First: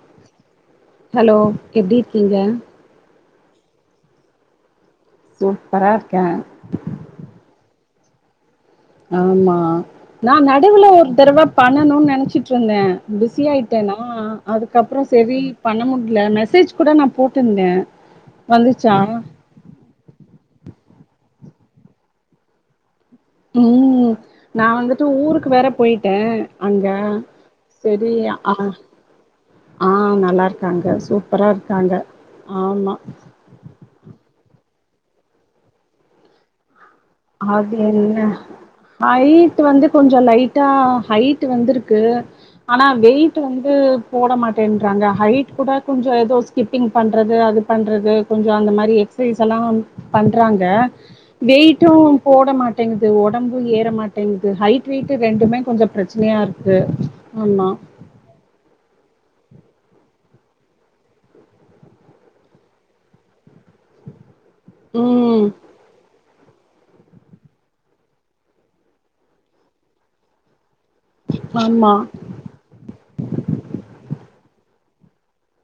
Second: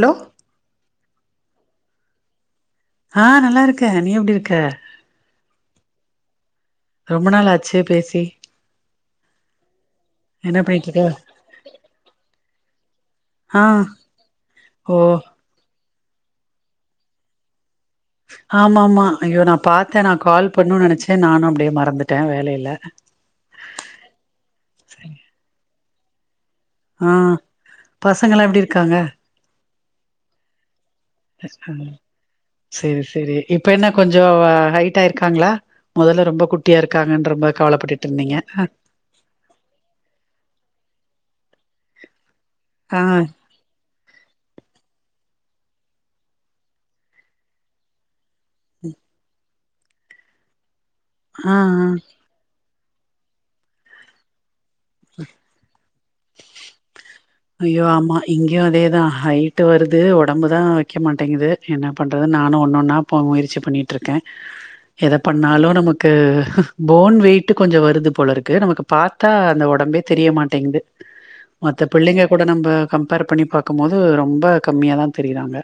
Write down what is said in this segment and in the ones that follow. Low hello எப்டி இருக்கீங்க ஆ நல்லாருக்கே நீ எப்டி இருக்க சூப்பரா இருக்கே ரொம்ப நாள் ஆச்சே பேசி ஆமா நா என்ன பண்ணிட்டு நடுவுல இருக்க ஒரு தரவா பண்ணணுனு நெனச்சிட்ருந்தே பிஸி ஆ ஆய்ட்டே ஓ அதுக்கப்றோ செரி பண்ண முட்ல மெசேஜ் குட நா போட்ருந்தே ஆமா ஆமா ஐயோ நா பாத்தே நா கால் பண்ணு நெனச்சே நானு அப்டியே மறந்துட்டே வேலைல ம் நா வந்துட்டு ஊருக்கு வேற பொயிட்டே அங்க ஆ செரி பசங்கல்லா எப்டி ஆஹ் இருக்காங்க ஆ நல்லாருக்காங்க செரி செரி இப்ப என்ன கொஞ்சோ ஹைட் டாருக்காங்களா மொதல ரொம்ப குட்டியா இருக் அது இல்ல ஹைட்டு வந்து கொஞ்சோ லைட்டா ஹை டு வந்துருக்கு ஆனா ஆ வெயிட்டு வந்து போட மாட்டேன்றாங்க ஹைட் கூட கொஞ்சோ எதோ ஸ்கிப்பிங் பண்றது அது பண்றது கொஞ்சொ அந்த மாரி எக்சைஸ்லா பண்றாங்க ஆ ட்டு போட மாட்டேங்குது உடம்பு ஏற மாட்டேங்குது ஹைட் வெயிட் ரெண்டுமே கொஞ்ச ப்ர ப்ரச்சனையா இருக்கு ஐய்யோ ஆமா இங்கயு அதேதா ஹைட்டு வருது உடம்பு தா வைக்க மாட்டேங்கது என்ன பண்றதுந் நானு ஒன்னு ஒன்னா போ முயற்சி பண்ணிட்ருக்கே எத ம் பண்ணாலு நமக்கு போன் வெயிட் கொஞ்சொ வருது போல இருக்கு நமக்கு பாத்தா அந்த உடம்பே தெரியமாட்டேங்குது ஆமா [unintelligible] கூட நம்ம கம்பேர் பண்ணி பாக்கும் போது ரொம்ப கம்மியா தா தெரியிறாங்க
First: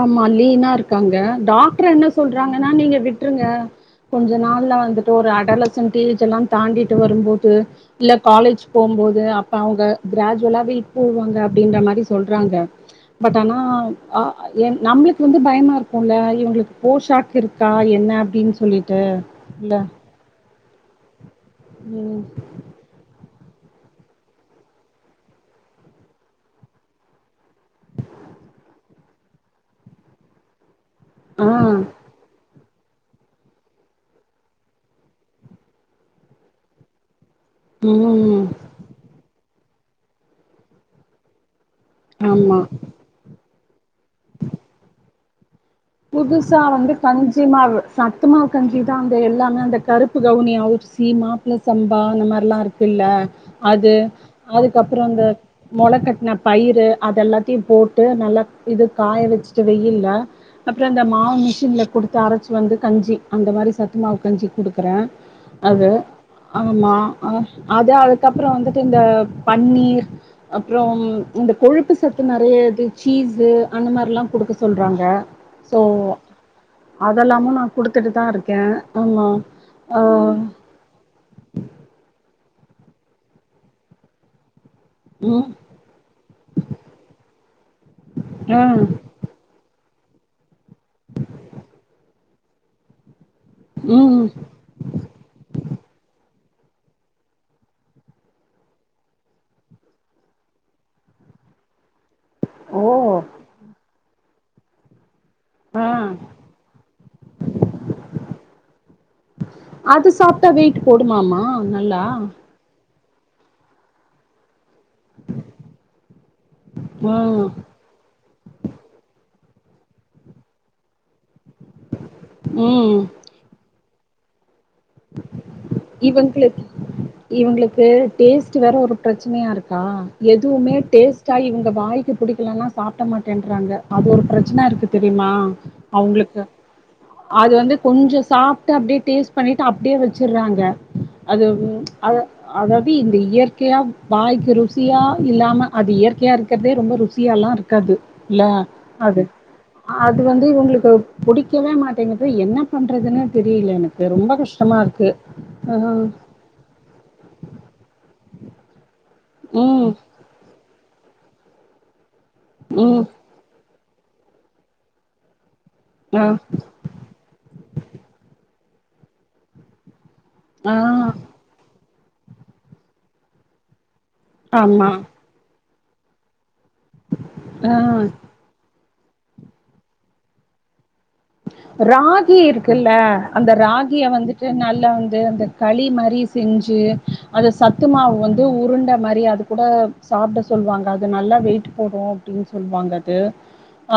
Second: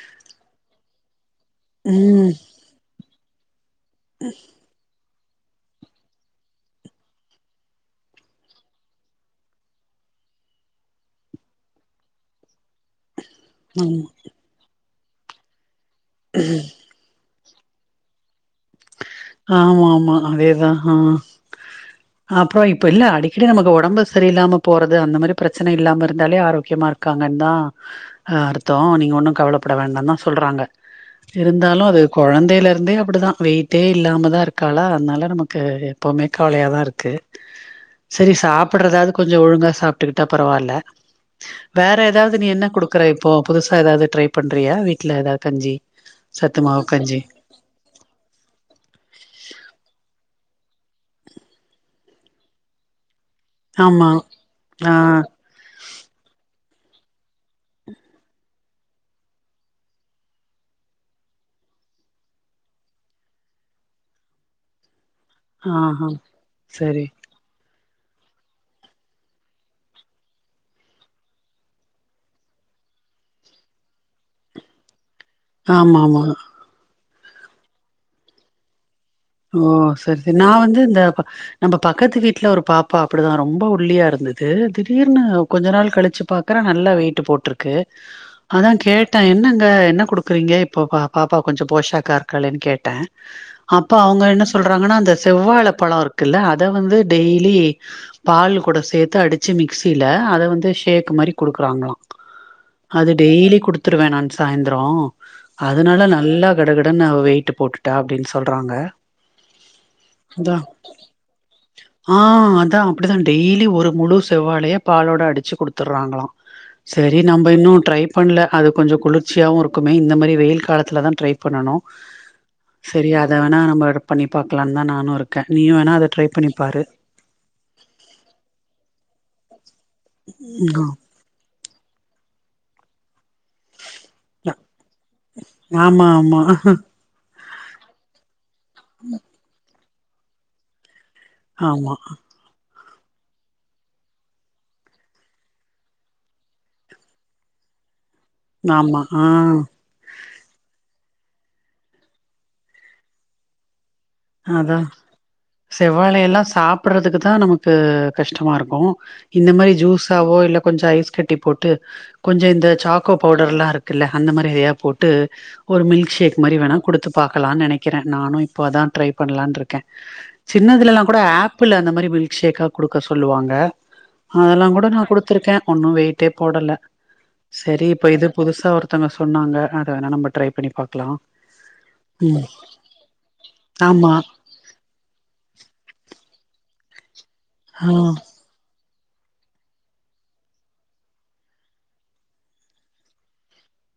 ஆமா லீனா இருக்காங்க டாக்டர் என்ன ம் சொல்றாங்கன்னா நீங்க விட்ருங்க கொஞ்ச நாள்ல வந்து ஒரு அடலசன்ட் ஏஜெல்லா தாண்டிட்டு வரும்போது இல்ல காலேஜ் போம்போது அப்ப அவுங்க கிராஜுவலா வெயிட் போடுவாங்க அப்டின்ற மாரி சொல்றாங்க பட் ஆனா ஆமா எ நம்மளுக்கு வந்து பயமா இருக்குல இவுங்களுக்கு போஷாக் இருக்கா என்ன அப்டின்னு சொல்லிட் ஆமா ஆமா அதேதா ஆ ம் அப்றோ இப்ப இல்ல அடி கடி நமக்கு உடம்பு சரியில்லாம போறது அந்த மாரி பிரச்சன இல்லாம இருந்தாலே ஆரோக்கியமா இருக்காங்கன் தா அ அர்த்தோ நீங்க ஒன்னு கவலப்பட வேண்டாந் தா சொல்றாங்க ஆ இருந்தாலு அது கொழந்தேல இருந்தே அப்டி தா வெயிட்டே இல்லாம தா இருக்காளா அதுனால நமக்கு எப்போமே கவலயா தா இருக்கு சரி ம் சாப்பட்றாதாது கொஞ்சொ ஒழுங்கா சாப்ட்டுக்கிட்டா பரவால்ல வேற ஏதாவது நீ ஆமா என்ன குடுக்குற இப்போ புதுசா ஏதாவது ட்ரை பண்றியா வீட்ல ஏதாவது கஞ்சி புதுசா சத்துமாவு வந்து கஞ்சி கஞ்சிமாவு சத்துமாவு கஞ்சி தா அந்த எல்லாமே அந்த கருப்பு கவுனி அரிசி மாப்பிள சம்பா அந்த மாரிலா இருக்குல்ல அது ஆமா ஆ அதுக்கப்பறோ இந்த மொள கட்ன பயிர் ரு அது எல்லாத்தயு போட்டு நல்லா இது காய வச்சுட்டு வெயில்ல அப்பற இந்த மாவு மிஷின்ல குடுத்து அரச்சு வந்து கஞ்சி அந்த மாரி சத்து மாவு கஞ்சி குடுக்குறே அது ஆஹா ஆமா சரி ஆ அது அதுக்கப்பறோ வந்துட்டு இந்த பன்னீர் அப்பறோம் இந்த கொழுப்பு சத்து நெறைய இது சீஸ்ஸு அந்த மாரிலா குடுக்க சொல்றாங்க ஆமா ஆமா அதல்லாமு நா குடுத்துட்டு தா இருக்கே ஆமா ஓ ஆ சரி சரி நா வந்து இந்த ப நம்ம பக்கத்து வீட்ல ஒரு பாப்பா அப்டிதா ரொம்ப ஒல்லியா இருந்தது திடீ தீடீர்னு ம் கொஞ்ச நாள் கழுச்சு பாக்குறே நல்லா வெய்ட்டு போட்ருக்கு ஆ அதா கேட்டே என்னங்க என்ன குடுக்குறீங்க இப்போ பா பாப்பா கொஞ்ச போஷாக்கா இருக்காளேன்னு கேட்டே இப்ப அவுங்க ம் என்ன சொல்றாங்கன்னா அந்த செவ்வாழ பழொ இருக்குல்ல அ அத வந்து டெய்லி பால் கூட சேத்து அடுச்சு மிக்சில அத வந்து ஷேக் மாரி குடுக் றாங்ளா ஓ அது டெய்லி குடுத்துருவே நான் சாய்ந்ரோ ஆ அதுனால நல்லா கடகடனு அவ வெயிட்டு போட்டுட்டா அப்டின் சொல் றாங்க அது சாப்ட்டா அதா வெயிட் போடுமாமா நல்லா ஆ அதா அப்டிதா டெய்லி ஒரு முழு செவ்வாலய பாலோட அடுச்சு குடுத்துற்றாங்களா சரி ஆ நம்ப இன்னு ட்ரை பண்ணல அது கொஞ்சொ குளுர் சியா இருக்குமே இந்த மாரி வெயில் காலத்துல தா ட்ரை பண்ணணு ம் சரியா நம்ப பண்ணி பாக்கலான் தா நானு இருக்கே நீயு வேணா அத ட்ரை பண்ணிப்பாரு இவுங்களுக்கு டேஸ்ட் வேற ஒரு ப்ரச்சனையா இருக் கா எதுவுமே ம் ஆ. டேஸ்ட்டா இவுங்க வாய்க்கு புடிக்கலனா சாப்ட மாட் டேன்றாங்க அது ஒரு ப்ரச்சன இருக்கு தெரிமா ஆமா ஆமா அவுங்களுக்கு அது வந்து கொஞ்சொ சாப்ட்டு அப்டியே டேஸ்ட் பண்ணிட்டு அப்டியே வச்சுற்றாங்க அது ஆமா அது அத இ இந்த இயற்கையா வாய்க்கு ருசியா இல்லாம அது இயற்கையா இருக்கறதே ரொம்ப ருசியால்லா இருக்காது இல்ல ஆமா அது ஆ அது வந்து இவுங்ளுக்கு புடிக்கவே மாட்டேங்குது என்ன பண்றதுன்னு தெரில எனக்கு ரொம்ப கஷ்டமா அதா இருக்கு செவ்வாழை எல்லா சாப்புறதுக்கு தா நமக்கு கஷ்டமா இருக்கு இந்த மாரி ம் ஜூஸாவோ இல்ல கொஞ்சோ ஐஸ் கட்டி போட்டு கொஞ்சோ இந்த ம் சாக்கோ பவுடர்லாருக் குல அந்த மாரி எதையா போட்டு ஒரு மில்க் ஆ ஷேக் மரி வேணா குடுத்து பாக்கலான் நெனைக்குறே நானு ப்பதா ட்ரை பண்ணலான் ருக்கே ஆ சின்னதுலலா கூட ஆப்பிள் அந்த மாரி மில்க்ஷேக்கா குடுக்க சொல்லுவாங்க அதெல்லா கூட ஆமா நா குடுத்துருக்கே ஒன்னு வெயிட்டே போடல ஆ சரி இப்ப இது புதுசா ஒருத்தங்க சொன்னாங்க அத வேணா நம்ம ட்ரை பண்ணி பாப் ராகி இருக்குல்ல அந்த ராகி கிய ஆமா வந்துட்டு நல்லா வந்து அந்த களி மரி செஞ்சு அது ஆ சத்துமாவு வந்து உருண்ட அ மாரி அது கூட சாப்ட சொல்லுவாங்க அது நல்லா வெயிட் போடு அப்டின் சொல்வாங்க அது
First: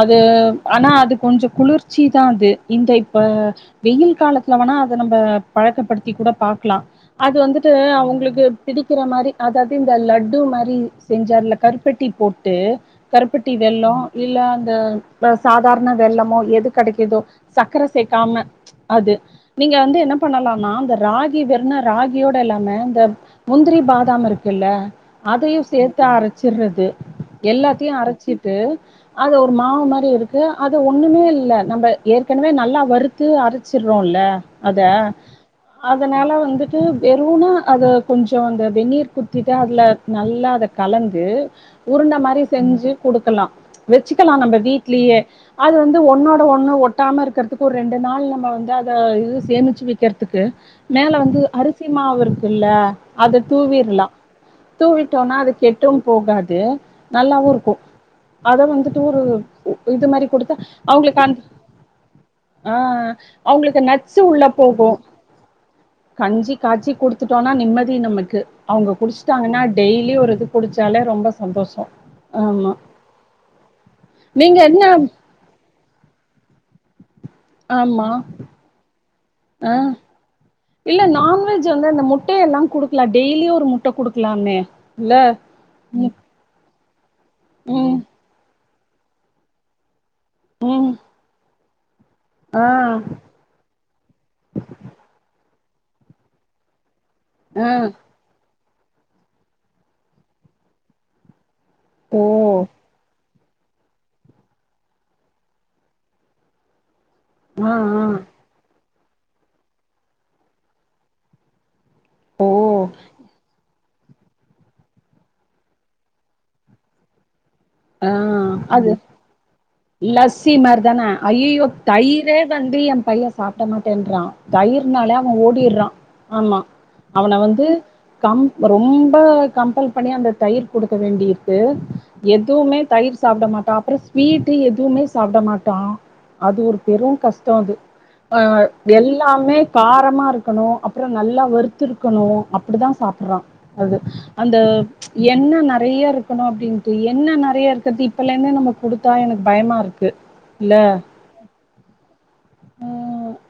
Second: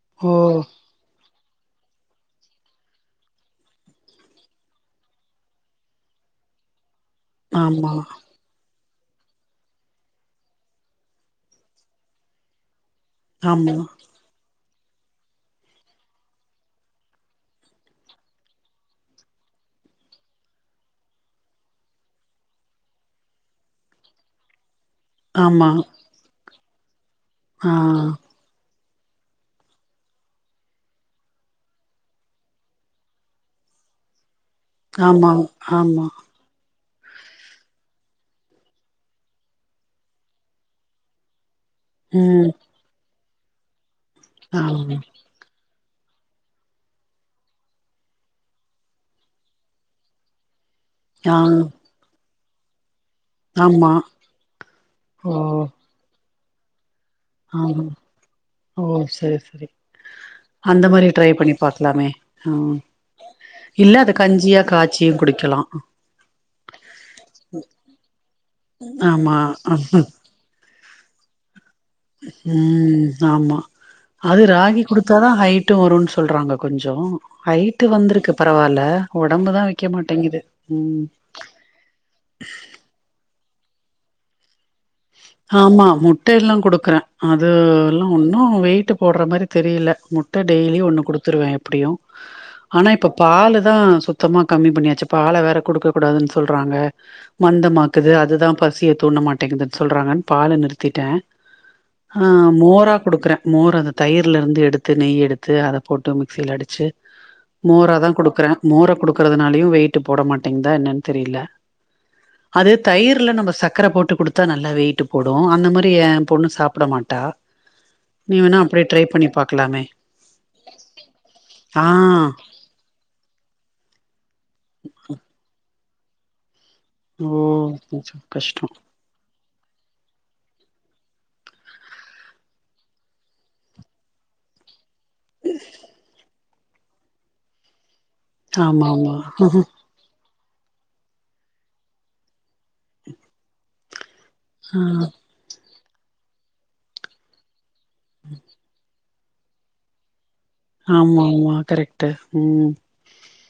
அது ஓ ஆனா அது கொஞ்சோ குளிர்ச் ச்சி தா அது இந்த இப்ப வெயில் காலத்துல வேணா அத நம்ப பழக்கப்படுத்தி கூட பாக்லா அது வந்துட்டு ஆமா அவுங்ளுக்கு பிடிக்கிற மாரி அதாது இந்த லட்டு மாரி செஞ்சு அதுல கருப்பட்டி போட்டு கருப்பட்டி ஆமா வெள்ளோ இல்ல அந்த சாதாரண வெள்ளமோ எது கடைக்குதோ சக்கர சேக்காம அது நீங்க வந்து என்ன பண்ணலானா அந்த ராகி வெர்ண ராகியோட இல்லாம இந்த முந்திரி பாதாம் இருக்குல்ல அதையு ஆமா சேத்து அரைச்சிர்றது ஆ எல்லாத்தையு அரைச்சிட்டு அது ஒரு மாவு மாரி இருக்கு அது ஒன்னுமே இல்ல நம்ம ஏற்கனவே நல்லா வறுத்து அரைச்சிர்றோல அத ஆமா ஆமா அதனால வந்து து வெறுனா அத கொஞ்சோ அந்த வெந்நீர் குத்தி ட்டா அதுல நல்லா அத கலந்து உருண்ட மாரி ம் செஞ்சு குடுக்கலா வெச்சுக்கலா நம்ம ஆமா வீட்லியே அது வந்து ஒன்னோட ஒண்ணு ஒட்டாம இருக்கர்த்துக்கு ஒரு ரெண்டு நாள் நம்ம வந்து அத இது சேமிச்சு வைக்கர்த்துக்கு மேல ஆ வந்து அரிசிமாவுருக்குல்ல அத ஆமா தூவிர்லா ஓ தூவிட்டோனா அது கெட்டு போகாது நல்லாவுருக்கு ஆமா அத ஓ வந்துட்டு ஒரு சரி சரி இது மரி குடுத்தா அந்த மாரி அவுங்குளுக் ட்ரை பண்ணி பாக்கலாமே ஆ அவுங்குளுக்கு இல்ல அது நட்ஷூ உள்ள கஞ்சியா போகு காய்ச்சியு குடிக்கலா கஞ்சி காய்ச்சி குடுத்துட்டோனா நிம்மதி நமக்கு அவுங்க ஆமா குடிச்ட்டாங்னா டெய்லி ஒரு இது குடிச்சாலே ரொம்ப சந்தோஷோ ஆமா ம் ஆமா அது நீங்க ராகி என்ன குடுத்தாதா ஹைட்டு வருன் சொல்றாங்க கொஞ்சோ ஹைட்டு ஆமா வந்துருக்கு பரவால்ல ஒடம்புதா ஆ வைக்க மாட்டேங்குது மே எல்லா குடுக்கலா டெய்லியு ஒரு முட்ட குடுக்லாமே ஆமா முட்ட எல்லா குடுக்குறே அது ம் எல்லா ஒன்னு வெயிட் ட்டு போர்ற மாரி தெரில முட்ட டெய்லி ம் ஒன்னு குடுத்துருவே எப்டியு ஆ ஆனா இப்ப பாலுதா சுத்தமா கம்மி பண்ணியாச்சு பால வேற குடுக்க கூடாதுன் சொல்றாங்க ஆ மந்தமாக்குது அதுதா பசிய தூண மாட்டேங்குதுன் சொல்றாங்கன் பால நிறுத்திட்டே ஓ ஆ மோரா குடுக்குறே மோர் அந்த தயிர்லருந்து எடுத்து நெய் எடுத்து அத போட்டு மிக்சில அடிச்சு ஆ மோரா ஆ தா குடுக்குறே மோர குடுக்குறதுனாலயு வெயிட்டு போட மாட்டங்கதா என்னன் தெரில அது ஓ தயிர்ல நம்ம சக்கர போட்டு குடுத் த்தா நல்லா வெயிட்டு போடு அந்த மாரி ஏ பொண்ணு சாப்ட மாட்டா ஆ நீ வேணா அப்டி அது ட்ரை பண்ணி பா லஸ்ஸி மாரிதான ஐயோயோ ஆ தயிரே வந்து ஏ பையன் சாப்ட மாட்டேன்றா தயிர்னாலே அவ ஓடிர்றா ஆமா ஓ அவன வந்து கொஞ்சோ கம் கஷ்டோ ரொம்ப கம்பல் பண்ணி அந்த தயிர் குடுக்க வேண்டிருக்கு எது எதுவுமே தயிர் சாப்ட மாட்டான் அப்புறோ ஸ்வீட்டு எதுவுமே சாப்ட மாட்டான் அது ஒரு பெருங்கஷ்டம் அது அ ஆமா ஆமா எல்லாமே காரமா இருக்கு இருக்கணும் அப்புறொ நல்லா வறுத்து இருக்கணும் அப்படிதா சாப்படுறான் அது அந்த ஆ எண்ணெ நெறைய இருக்கணும் அப்படின்ட்டு எண்ணெ நெறைய இருக்கறது இப்பல இருந்தே நம்ம கொடு த்தா எனக்கு பயமா இருக்கு இல்ல ஆமா ஆமா கரெக்ட் ம்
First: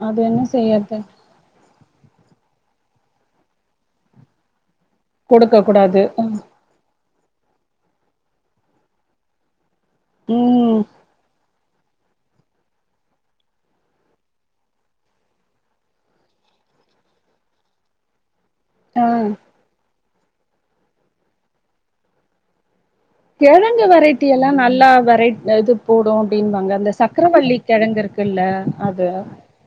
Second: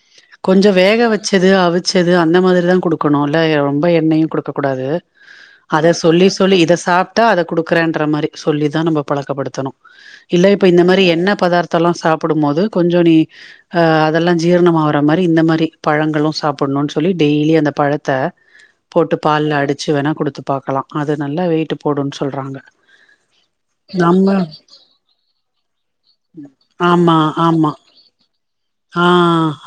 அது என்ன கொஞ்சொ செய்யறது வேக வச்சது அவிச்சது அந்த மாதிரிதான் கொடுக் கணும் இல்ல ரொம்ப எண்ணெயும் கொடுக்க கூடாது கொடுக்க அத கூடாது சொல்லி சொல்லி இத சாப் டா அத குடுக்குறன்ற மாதிரி சொல்லி தான் நம்ம பழக்கப்படுத்தணும் இல்ல இப்ப ம் இந்த மாதிரி எண்ண பதார் த்தலா சாப்டும் போது கொஞ்சோ நீ அ அதெல்லாம் ஜீரணம் ஆகற மாதிரி இந்த மாதிரி பழங்களும் சாப்பு னு சொல்லி டெய்லி அந்த பழத்த ஆ போட்டு பால்ல அடிச்சு வேணா கொடுத்து பாக்கலா அது நல்லா வெயிட்டு போடுன்னு சொல்றாங்க கிழங்கு வெரைட்டி நம்ம எல்லா நல்லா வெரை இது போடும் அப்டி அப்டிம்பாங்க அந்த ஆமா சக்கரவள்ளி ஆமா கிழங்கு இருக்குல்ல ஆ அது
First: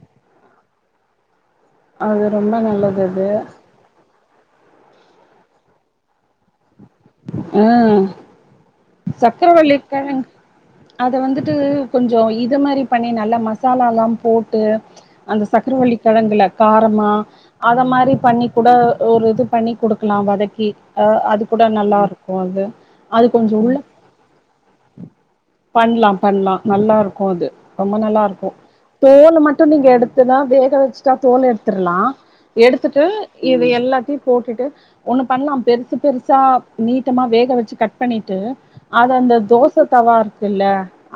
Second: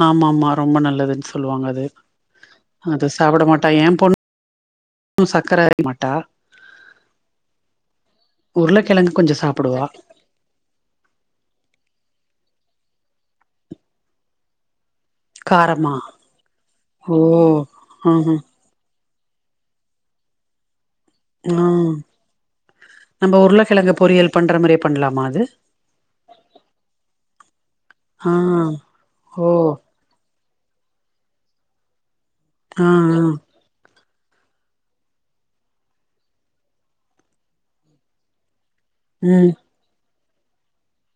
ஆமாமா ரொம்ப நல்லதுன்னு சொல்லுவாங்க அது ரொம்ப நல்லது அத அது சாப்ட மாட்ட ஏன் பொண்ணு ம் சர்க்கரை அரை [unintelligible] மாட்டா ஆ உருளைக்கிழங்கு கொஞ்சோ சாப்டுவா சக்கரவள்ளிக்கிழங்க் அத வந்துட்டு கொஞ்சம் இ ந்த மாதிரி பண்ணி நல்ல மசாலல்லா போட்டு அந்த காரமா சக்கரவள்ளிக்கிழங்குல காரமா ஓ அத மாரி ம் பண்ணி கூட ஒரு இது பண்ணி குடுக்கலாம் வதக்கி அ அதுகூட நல்லா இருக்கு அது அது அந்த கொஞ்சோ உருளைக்கிழங்க பொறியல் பண்ற மாரியே பண்லாமா அது பண்லாம் பண்லாம் நல்லா இருக்கும் அது ரொம்ப ஆ நல்லாருக்கும் தோலு ஓ மட்டும் நீங்க எடுத்துதா வேக வச்சுட்டா தோல் எடுத்துர்லாம் ஆ எடுத்துட்டு ஆ இது எல்லாத்தியு போட்டுட்டு ஒண்ணு பண்லாம் பெருசு பெருசா நீட்டமா வேக வச்சு கட் பண்ணிட்டு அது அந்த ம் தோச தவா இருக்குல்ல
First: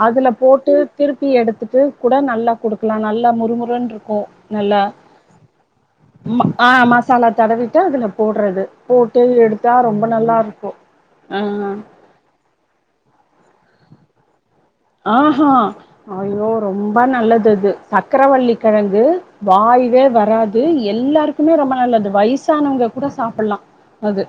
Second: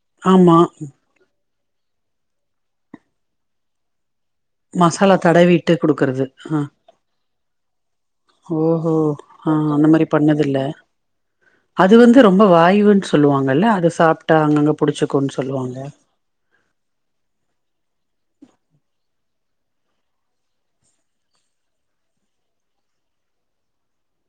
அதுல ஆமா போட்டு திருப்பி எடுத் [unintelligible] கூட நல்லா குடுக்கலாம் நல்லா முறுமுருன்ருக்கும் நல்ல மசாலா தடவிட்டு குடுக்கறது ம்ம ஆ மசாலா தடவிட்டா அதுல போட்றது போட்டு எடுத்தா ரொம் பண்ணதுல அது வந்து ரொம்ப வாய்வுன்னு சொல்லுவாங்கல்ல அது சாப்ட்டா அங்கங்க ஆ புடிச்சுக்குன்னு ஹா சொல்லுவாங்க ஐய்யோ ரொம்ப நல்லது இது சக்கரவள்ளி கிழங்கு வாய்வே வராது எல்லாருக்குமே ரொம்பனல்லது வயிசானவங்க கூட சாப்லா அது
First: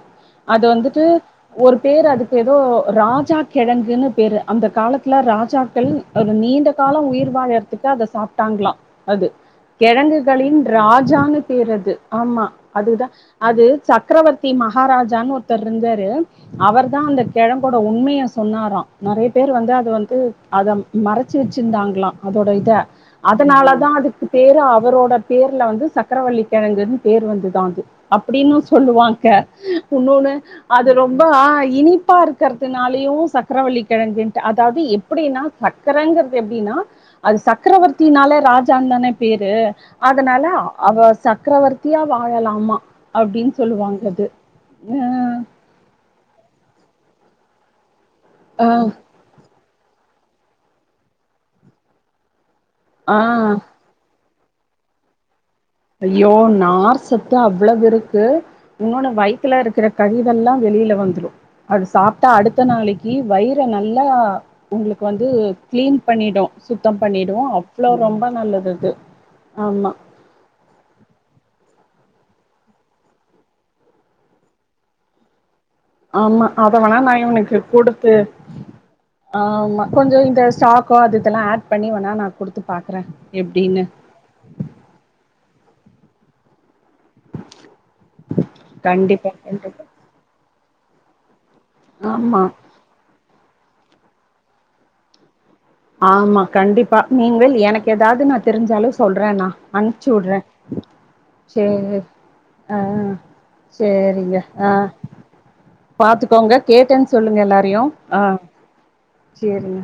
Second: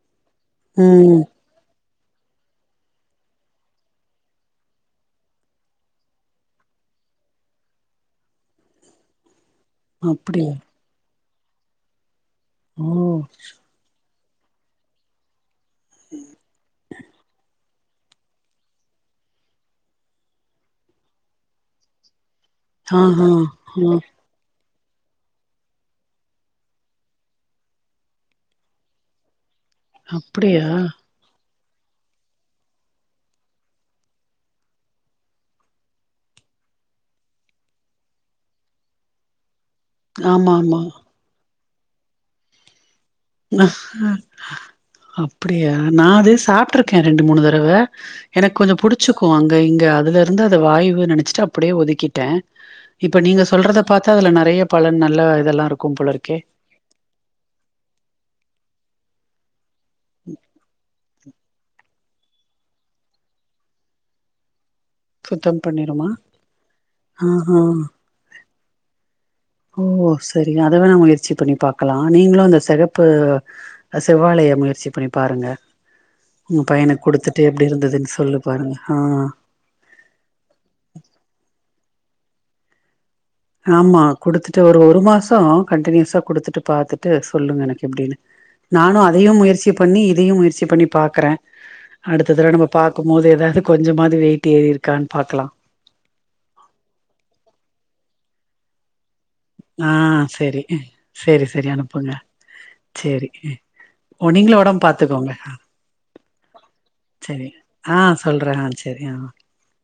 அது வந்துட்டு ம் ஒரு பேரு அதுக்கேதோ ராஜாக்கிழங்குன்னு பேரு அந்த காலத் துல ராஜாக்கள் ஒரு நீண்ட காலம் உயிர் வாழற்துக்கு அத சாப்ட்டாங்களாம் அது அப்டியா கெழங்குகளின் ராஜானு பேரது ஆமா அதுதா ஓ அது சக்கரவர் த்தி மகாராஜான்னு ஒருத்தர் ருந்தாரு அவர் தா அந்த கிழம் கூட உண்மைய சொன்னாராம் நெறைய பேர் வந்து அது வந்து அத மறச்சுவச்சிருந்தாங்களா அதோடயித ஆ ஆ அதனாலதா ஆ அதுக்கு பேரு அவரோட பேர்ல வந்து இவரோட பேர்ல இவரோட பேர்ல வந்து சக்கரவல்லிக்கிழங்குன்னு பேர் வந்துதா அது அப்படின்னு சொல்லுவாங்க இன்னோண்ணு அப்டியா அது ரொம்பாய் இனிப்பா இருக்கிறதுனாலயும் சக்கரவல்லிக்கிழங்குன்ட்டு அ தாவது எப்டின்னா சக்கரங்கிறது எப்டின்னா அது சக்கரவர்த்தினால ராஜான்தான பேரு அதனால ஆமா ஆமா அவ சக்கரவர்த்தியா வாழலாமா அப்டின்னு சொல்லுவாங்க அது அப்டியா நா அது சாப்ட்ருக்கே ரெண்டுமூணு தடவ எனக்கொஞ்சொ புடிச்சிக்கும் அங்க இங்க ய அதுலருந்து அது வாய்வு நெனைச்சிட்டு அப்டியே ஒதுக்கிட்டேன் ஆ இப்ப நீங்க சொல்றத பாத்தா அதுல நெ றைய பலன் நல்ல இதெல்லா இருக்கும் போல ஐயோ இருக்கே நார் சத்து அவ்ளோவிருக்கு இன்னோன்னு வயித்துல இரு க்ற கழிவெல்லா வெளில வந்துறும் அது சாப்ட்டா அடுத்த நாளைக்கு வயிற நல்லா உங்ளுக்கு வந்து சுத்தம் க்ளீன் பண்ணிருமா பண்ணிடு சுத்தம் ஆ பண்ணிடு ஆ அவ்ளோ ரொம்ப நல்லதுது ஓ செரின்னா அதவேணா முயற்சி பண்ணிப்பாக்கலா நீங்களும் அந்த சிகப்பு செவ்வாலய முயற்சி பண்ணிப்பாருங்க ஆமா அதவேணாநா இவனுக்கு இருந்ததுன்னு குடுத்து சொல்லு பாருங்க ஆ ஆமா கொஞ்ச இந்த ஸ்டாக்கோ அதுயிதெல்லா ஆட்பண்ணி வேணா நா குடுத்துப்பாக்குறே ஆமா குடுத்துட்டு ஒரு ஒருமாசோம் கண்டினியூஸா குடுத்துட்டுப்பாத்து இது சொல்லுங்கெனக்கு எப்டின்னு நானும் கண்டிப்பா அதையும் முயற்சி கண்டிப்பா பண்ணி இதையும் முயற்சி பண்ணி பாக்குறே ஆமா அடுத்ததட நம்ம பாக்கும்போது ஏதாது கொஞ்சமாது வெயிட் ஏறிருக்கானு பாக்கலா ஆமா கண்டிப்பா நீங்கள் எனக்கெதாது நா தெரிஞ்சாலு சொல் ர நா ஆ அனுச்சுட்றேன் செரி செரி செரி சேரி அனுப்புங்க ஆ செரி ஓ சேரிங்க நீங்களு அ ஒடம்பு பாத்துக்கோங்க ஆ பாத்துக்கோங்க கேட்டேனு சொல்லுங்க செரி எல்லாரையு ஆ அ சொல்றே ஆ செரி ஆ சேரிங்க